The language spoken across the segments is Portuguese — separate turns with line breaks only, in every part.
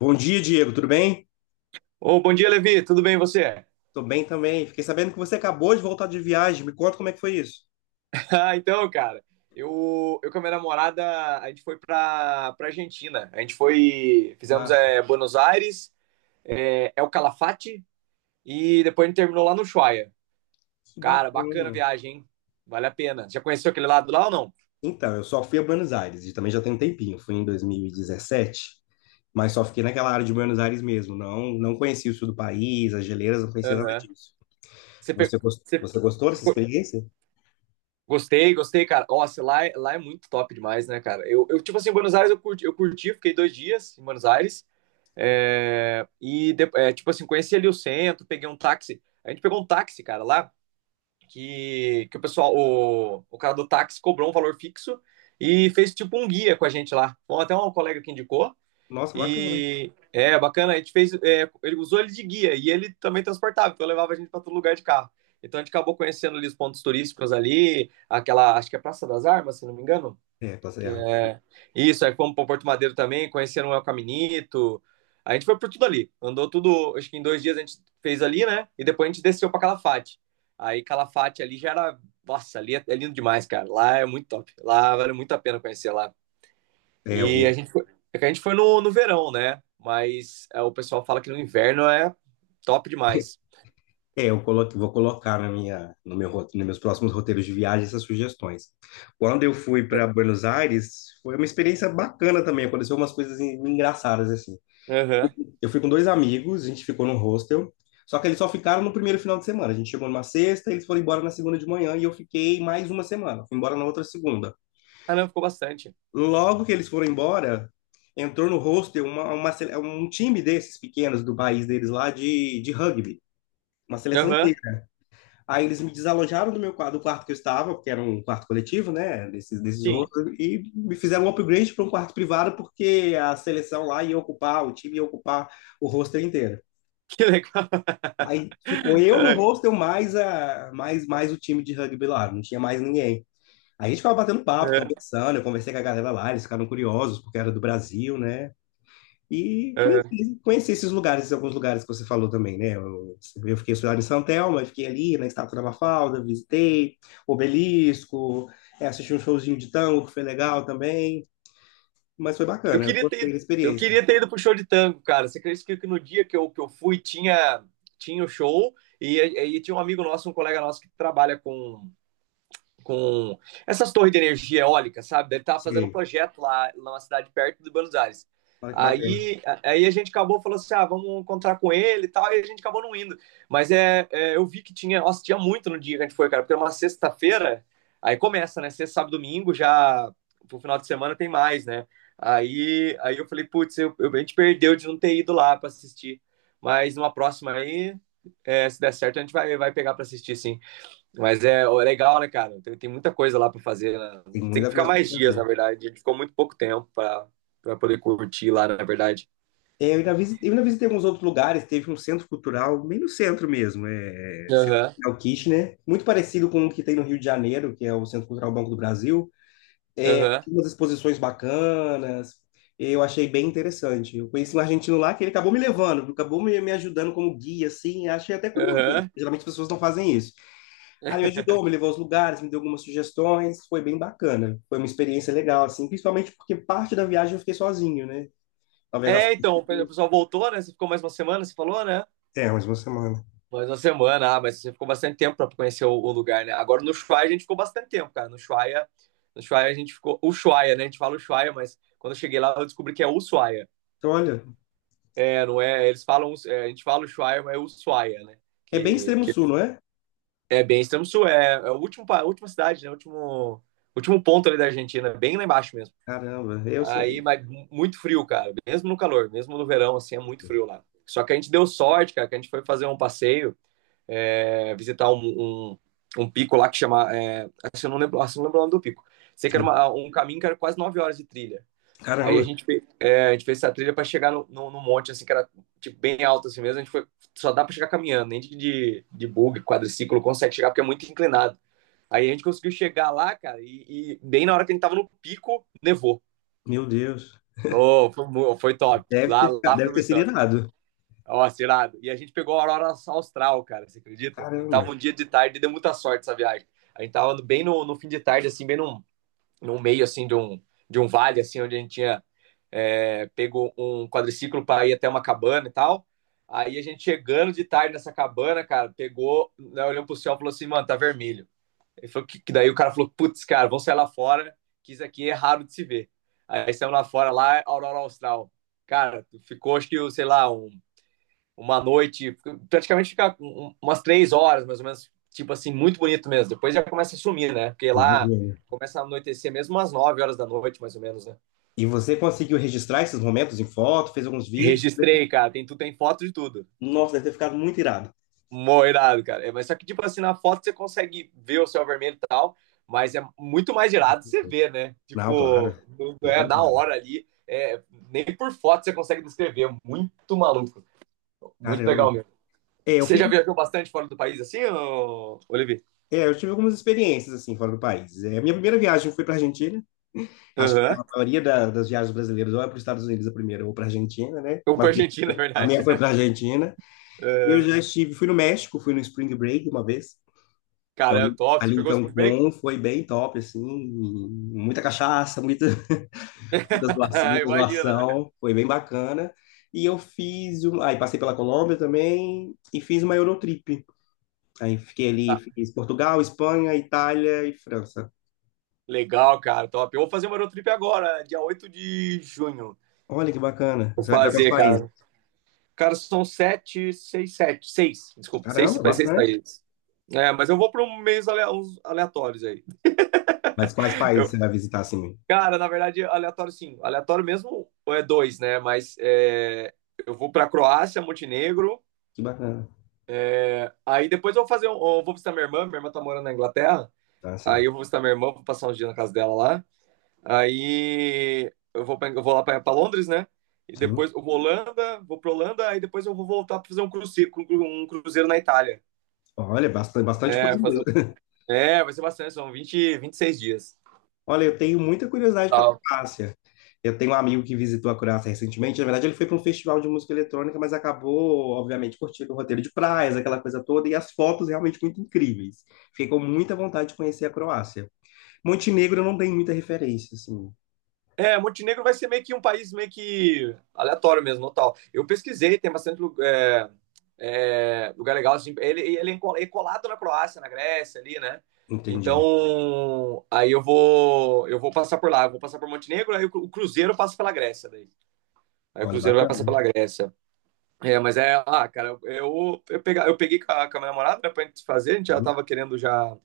Bom dia, Diego. Tudo bem?
Ô, bom dia, Levi. Tudo bem e você?
Tô bem também. Fiquei sabendo que você acabou de voltar de viagem. Me conta como é que foi isso.
Ah, então, cara, eu com a minha namorada, a gente foi pra Argentina. A gente foi, fizemos
Massa.
é, Buenos Aires, é, El Calafate e depois a gente terminou lá no Ushuaia.
Que
Cara, bacana a
bacana.
viagem, hein? Vale a pena. Já conheceu aquele lado lá ou não?
Então, eu só fui a Buenos Aires e também já tem um tempinho. Fui em 2017, mas só fiquei naquela área de Buenos Aires mesmo. Não, conheci o sul do país, as geleiras, não conhecia nada
Aham.
disso.
Você,
Você,
você
você gostou dessa
ficou-
experiência?
Gostei, gostei, cara. Nossa, lá, lá é muito top demais, né, cara? Eu tipo assim, Buenos Aires eu curti, fiquei 2 dias em Buenos Aires. É, e, é, tipo assim, conheci ali o centro, peguei um táxi. A gente pegou um táxi, cara, lá, que o pessoal, o cara do táxi cobrou um valor fixo e fez tipo um guia com a gente lá. Bom, até um colega que indicou.
Nossa, bacana.
E é bacana, a gente fez, é, ele usou ele de guia e ele também transportava, então levava a gente para todo lugar de carro. Então a gente acabou conhecendo ali os pontos turísticos ali, aquela, acho que é Praça das Armas, se não me engano.
É, tá certo.
É, isso, aí fomos para Porto Madeiro também, conheceram o Caminito. A gente foi por tudo ali. Andou tudo, acho que em 2 dias a gente fez ali, né? E depois a gente desceu para Calafate. Aí Calafate ali já era. Nossa, ali é lindo demais, cara. Lá é muito top. Lá vale muito a pena conhecer lá.
É, eu
E a
vou.
gente foi, é que a gente foi no, no verão, né? Mas é, o pessoal fala que no inverno é top demais.
Vou colocar na minha, no meu, nos meus próximos roteiros de viagem essas sugestões. Quando eu fui para Buenos Aires, foi uma experiência bacana também. Aconteceu umas coisas engraçadas assim.
Aham.
Eu fui com dois amigos, a gente ficou num hostel, só que eles só ficaram no primeiro final de semana. A gente chegou numa sexta, eles foram embora na segunda de manhã e eu fiquei mais uma semana. Fui embora na outra segunda.
Ah, não, ficou bastante.
Logo que eles foram embora, entrou no hostel um time desses pequenos do país deles lá de rugby, uma seleção
Aham,
inteira. Aí eles me desalojaram do meu quarto, do quarto que eu estava, porque era um quarto coletivo, né, desses
sim.
rostos, e me fizeram um upgrade para um quarto privado, porque a seleção lá ia ocupar, o time ia ocupar o roster inteiro.
Que legal.
Aí ficou eu no
É,
hostel, mais o time de rugby lá, não tinha mais ninguém. Aí a gente ficava batendo papo,
é,
conversando, eu conversei com a galera lá, eles ficaram curiosos, porque era do Brasil, né? E
é.
conheci, conheci esses lugares, esses alguns lugares que você falou também, né? Eu fiquei estudando em São Telmo, eu fiquei ali na Estátua da Mafalda, visitei Obelisco, é, assisti um showzinho de tango, que foi legal também, mas foi
Eu
bacana, eu
queria
gostei
ter,
da
eu
experiência.
queria ter ido pro show de tango, cara. Você acredita que no dia que eu fui tinha, tinha o show e tinha um amigo nosso, um colega nosso que trabalha com essas torres de energia eólica, sabe? Ele estava fazendo um
Sim,
projeto lá numa cidade perto de Buenos Aires.
olha que bacana,
Aí a gente acabou falando assim, ah, vamos encontrar com ele e tal, e a gente acabou não indo. Mas é, é, eu vi que tinha, nossa, tinha muito no dia que a gente foi, cara, porque é uma sexta-feira, aí começa, né? Sexta, sábado, domingo, já pro final de semana tem mais, né? Aí eu falei, putz, eu, a gente perdeu de não ter ido lá para assistir. Mas numa próxima aí, é, se der certo, a gente vai, vai pegar para assistir, sim. Mas é ó, é legal, né, cara? Tem, tem muita coisa lá pra fazer, né?
tem
Tem que
muita
ficar
coisa para
mais dias, na
fazer.
verdade. A gente ficou muito pouco tempo pra, pra poder curtir lá, na verdade.
É, eu ainda visitei, eu ainda visitei alguns outros lugares, teve um centro cultural, bem no centro mesmo, é, Centro
Aham,
Cultural Kitchener, muito parecido com o que tem no Rio de Janeiro, que é o Centro Cultural Banco do Brasil,
aham,
tinha umas exposições bacanas. Eu achei bem interessante. Eu conheci um argentino lá que ele acabou me levando, acabou me, me ajudando como guia, assim. Achei até curioso isso.
aham.
Geralmente as pessoas não fazem isso. Aí me ajudou, me levou aos lugares, me deu algumas sugestões. Foi bem bacana. Foi uma experiência legal, assim. Principalmente porque parte da viagem eu fiquei sozinho, né? Talvez as...
É, então, o pessoal voltou, né? Você ficou mais uma semana, você falou, né?
É, mais uma semana.
Mais uma semana, ah, mas você ficou bastante tempo pra conhecer o lugar, né? Agora no Ushuaia a gente ficou bastante tempo, cara. No Ushuaia, no Ushuaia a gente ficou. Ushuaia, né? A gente fala Ushuaia, mas quando eu cheguei lá eu descobri que é Ushuaia.
Então, olha,
É, não é. Eles falam. É, a gente fala Ushuaia, mas é Ushuaia, né?
é bem
Que,
extremo
que
sul, não é?
é, bem extremo sul, é, é a última, a última cidade, né? O último, último ponto ali da Argentina, bem lá embaixo mesmo.
Caramba, eu
Aí,
sou...
mas muito frio, cara. Mesmo no calor, mesmo no verão, assim, é muito frio lá. Só que a gente deu sorte, cara, que a gente foi fazer um passeio, é, visitar um, um, um pico lá que chama. É, assim, eu não lembro, assim, eu não lembro o nome do pico. Sei que era
Sim.
um caminho que era quase 9 horas de trilha. Aí a
Caramba,
gente, é, a gente fez essa trilha para chegar no, no, num monte, assim, que era tipo, bem alto assim mesmo. A gente foi, só dá para chegar caminhando, nem de, de bug, quadriciclo consegue chegar, porque é muito inclinado. Aí a gente conseguiu chegar lá, cara, e bem na hora que a gente tava no pico, nevou.
meu Deus.
Oh, foi, foi top.
Deve
Lá,
ter,
lá foi
deve ter
muito
sido
top.
irado.
Ó, tirado. E a gente pegou a aurora austral, cara, você acredita? A gente tava
Caramba,
um dia de tarde e deu muita sorte essa viagem. A gente tava bem no, no fim de tarde, assim, bem num, no meio, assim, de um vale, assim, onde a gente tinha é, pego um quadriciclo para ir até uma cabana e tal. Aí a gente chegando de tarde nessa cabana, cara, pegou, né, olhando pro céu e falou assim, mano, tá vermelho. Ele falou que daí o cara falou, putz, cara, vamos sair lá fora, que isso aqui é raro de se ver. Aí saímos lá fora, lá, Aurora Austral. Cara, ficou, acho que, sei lá, um, uma noite, praticamente fica um, um, umas 3 horas, mais ou menos, tipo assim, muito bonito mesmo. Depois já começa a sumir, né? Porque lá
imagina.
começa a anoitecer mesmo umas 9 horas da noite, mais ou menos, né?
E você conseguiu registrar esses momentos em foto, fez alguns vídeos?
Registrei, cara, tem, tu tem foto de tudo.
Nossa, deve ter ficado muito irado.
Moirado, cara. É, mas só que, tipo assim, na foto você consegue ver o céu vermelho e tal, mas é muito mais irado você ver, né?
Não,
Tipo,
claro.
não
Nem
é na
compara.
hora ali. É, nem por foto você consegue descrever. É muito maluco. Muito
Caramba.
legal mesmo.
É, eu
Você já
fico.
viajou bastante fora do país assim, ô, Olivier?
É, eu tive algumas experiências assim fora do país. É, a minha primeira viagem foi para Argentina. Acho que
Aham.
a maioria das viagens brasileiras ou é para os Estados Unidos a primeira ou para Argentina, né?
Ou
Mas
pra Argentina, na
a
verdade.
minha foi para Argentina. Eu
É.
já estive, fui no México, fui no Spring Break uma vez.
Cara, é
Então
top. Você
ali em
pegou o spring break?
Cancún foi bem top assim, muita cachaça, muita muita
Imagina.
zoação, foi bem bacana. E eu fiz, um, aí passei pela Colômbia também e fiz uma Eurotrip. Aí fiquei ali,
Tá.
fiz Portugal, Espanha, Itália e França.
Legal, cara, top. Eu vou fazer uma road trip agora, dia 8 de junho.
Olha que bacana.
Vou
Você vai para quais
fazer, cara.
países?
Cara, são sete, seis, sete, seis, desculpa, seis,
Caramba,
faz seis
bastante.
países. É, mas eu vou para um meios uns aleatórios aí.
Mas quais países
Eu-
você vai visitar assim?
cara, na verdade, aleatório sim. Aleatório mesmo é dois, né? Mas é, eu vou para Croácia, Montenegro.
Que bacana.
Aí depois eu vou fazer um, eu vou visitar minha irmã. Minha irmã tá morando na Inglaterra.
Tá,
Aí
sim.
eu vou visitar minha irmã, vou passar uns dias na casa dela lá. Aí eu vou, eu vou lá para Londres, né? E
Sim.
depois eu vou Holanda, vou para Holanda. Aí depois eu vou voltar para fazer um cruzeiro, um cruzeiro na Itália.
Olha, bastante, bastante
É,
coisa
fazer
mesmo.
é, vai ser bastante, são vinte, 26 dias.
Olha, eu tenho muita curiosidade com a
Tal.
Croácia. Eu tenho um amigo que visitou a Croácia recentemente. Na verdade, ele foi para um festival de música eletrônica, mas acabou, obviamente, curtindo o roteiro de praias, aquela coisa toda, e as fotos realmente muito incríveis. Fiquei com muita vontade de conhecer a Croácia. Montenegro não tem muita referência, assim.
É, Montenegro vai ser meio que um país meio que aleatório mesmo, no tal. Eu pesquisei, tem bastante é, é, lugar legal. Assim, ele é é colado na Croácia, na Grécia ali, né?
Entendi.
Então, aí eu vou passar por lá, eu vou passar por Montenegro, aí o o cruzeiro passa pela Grécia daí. Aí o
Olha,
cruzeiro vai passar
bacana.
pela Grécia. É, mas é, ah, cara, eu, eu peguei com a minha namorada, né, pra gente fazer, a gente já
Uhum.
tava querendo já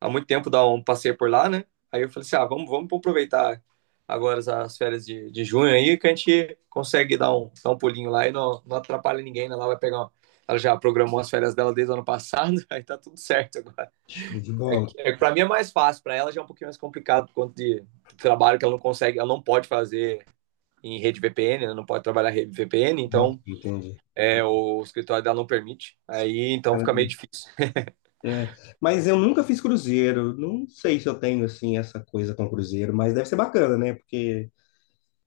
há muito tempo dar um passeio por lá, né? Aí eu falei assim, ah, vamos, vamos aproveitar agora as férias de junho aí, que a gente consegue dar um pulinho lá e não, não atrapalha ninguém, né? Ela vai pegar uma... Ela já programou as férias dela desde o ano passado, aí tá tudo certo agora.
Show de
É,
bola.
é, pra mim é mais fácil, pra ela já é um pouquinho mais complicado por conta de trabalho que ela não consegue, ela não pode fazer em rede VPN, ela não pode trabalhar em rede VPN,
Nossa,
então
entendi.
é,
Tá.
o escritório dela não permite, aí então fica
Caramba.
meio difícil.
É. Mas eu nunca fiz cruzeiro. Não sei se eu tenho, assim, essa coisa com cruzeiro, mas deve ser bacana, né? Porque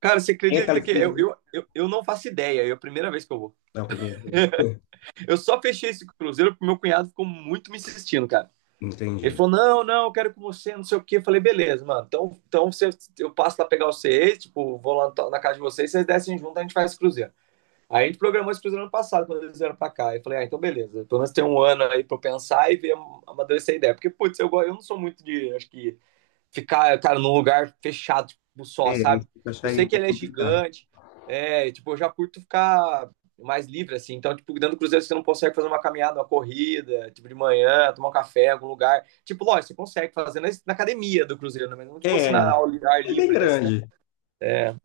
Cara, você
tem aquela
acredita que eu,
experiência.
eu, eu, eu não faço ideia, é a primeira vez que eu vou.
É o primeiro.
Eu só fechei esse cruzeiro porque meu cunhado ficou muito me insistindo, cara.
Entendi.
Ele falou: não, não, eu quero com você, não sei o quê. Eu falei, beleza, mano. Então, então você, eu passo lá pegar vocês, tipo, vou lá na casa de vocês, vocês descem junto, a gente faz esse cruzeiro. Aí a gente programou esse cruzeiro ano passado, quando eles vieram pra cá. Eu falei, ah, então beleza. Pelo menos tem um ano aí pra eu pensar e ver amadurecer a ideia. Porque, putz, eu não sou muito de, acho que, ficar, cara, num lugar fechado tipo, só,
É,
sabe?
isso eu
Eu
acharia
sei
um
que
pouco
ele é
complicado.
gigante, é, tipo, eu já curto ficar mais livre, assim. Então, tipo, dentro do Cruzeiro você não consegue fazer uma caminhada, uma corrida, tipo, de manhã, tomar um café em algum lugar. Tipo, lógico, você consegue fazer na, na academia do Cruzeiro, né? Mas não, tipo, assim,
É,
na, ao ar
é bem
livre, né?
grande.
É,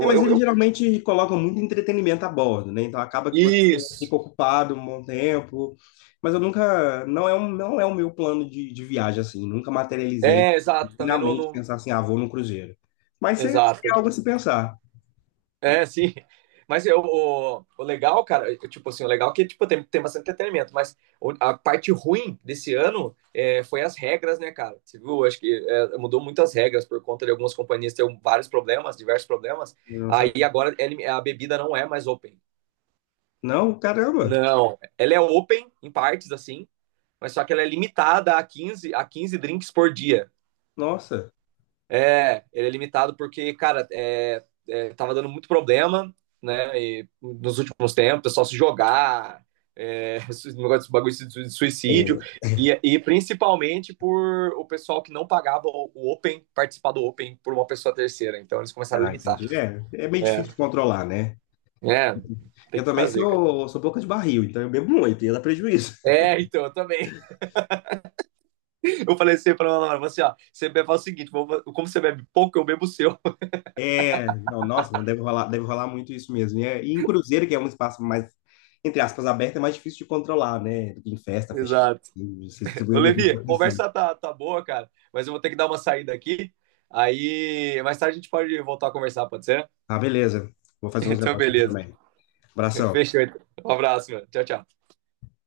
É, mas eles
eu,
geralmente colocam muito entretenimento a bordo, né? Então acaba que você fica
isso.
ocupado um bom tempo. Mas eu nunca, não é um, não é o meu plano de viagem, assim. Nunca materializei
É, exato,
na
também não...
mente
não
pensar assim, ah, vou num cruzeiro. Mas seria
exato.
algo a se pensar.
É, sim. Mas eu, o legal, cara, eu, tipo assim, o legal é que tipo, tem, tem bastante entretenimento, mas a parte ruim desse ano é, foi as regras, né, cara? Você viu? Acho que é, mudou muitas regras por conta de algumas companhias ter um, vários problemas, diversos problemas.
Eu não
Aí
sabia.
agora a bebida não é mais open.
Não, caramba,
Não, ela é open em partes, assim, mas só que ela é limitada a 15 a 15 drinks por dia.
nossa.
É, ele é limitado porque, cara, é, é, tava dando muito problema, né? E nos últimos tempos, o pessoal se jogar, é, negócio de bagulho de suicídio,
É.
e principalmente por o pessoal que não pagava o Open, participar do Open por uma pessoa terceira. Então eles começaram a
Ah,
limitar.
entendi. É, é meio
É,
difícil de controlar, né?
é tem
Eu
que
também
fazer, cara.
sou, sou boca de barril, então eu bebo muito, e dá prejuízo.
É, então, eu também. Eu falei assim pra ela, assim, ó, você bebe, faz o seguinte, como você bebe pouco, eu bebo o seu.
É, não, nossa, não deve rolar, deve rolar muito isso mesmo. E em cruzeiro, que é um espaço mais, entre aspas, aberto, é mais difícil de controlar, né? Do que em festa, fechar.
Exato.
Você distribui
Ô,
a bebida
Levi, a
pra você.
conversa tá, tá boa, cara, mas eu vou ter que dar uma saída aqui. Aí, mais tarde a gente pode voltar a conversar, pode ser?
Ah, beleza. Vou fazer uns
Então,
negócios aqui
beleza.
também. Abração.
Fechou. Então. Um abraço, mano. Tchau, tchau.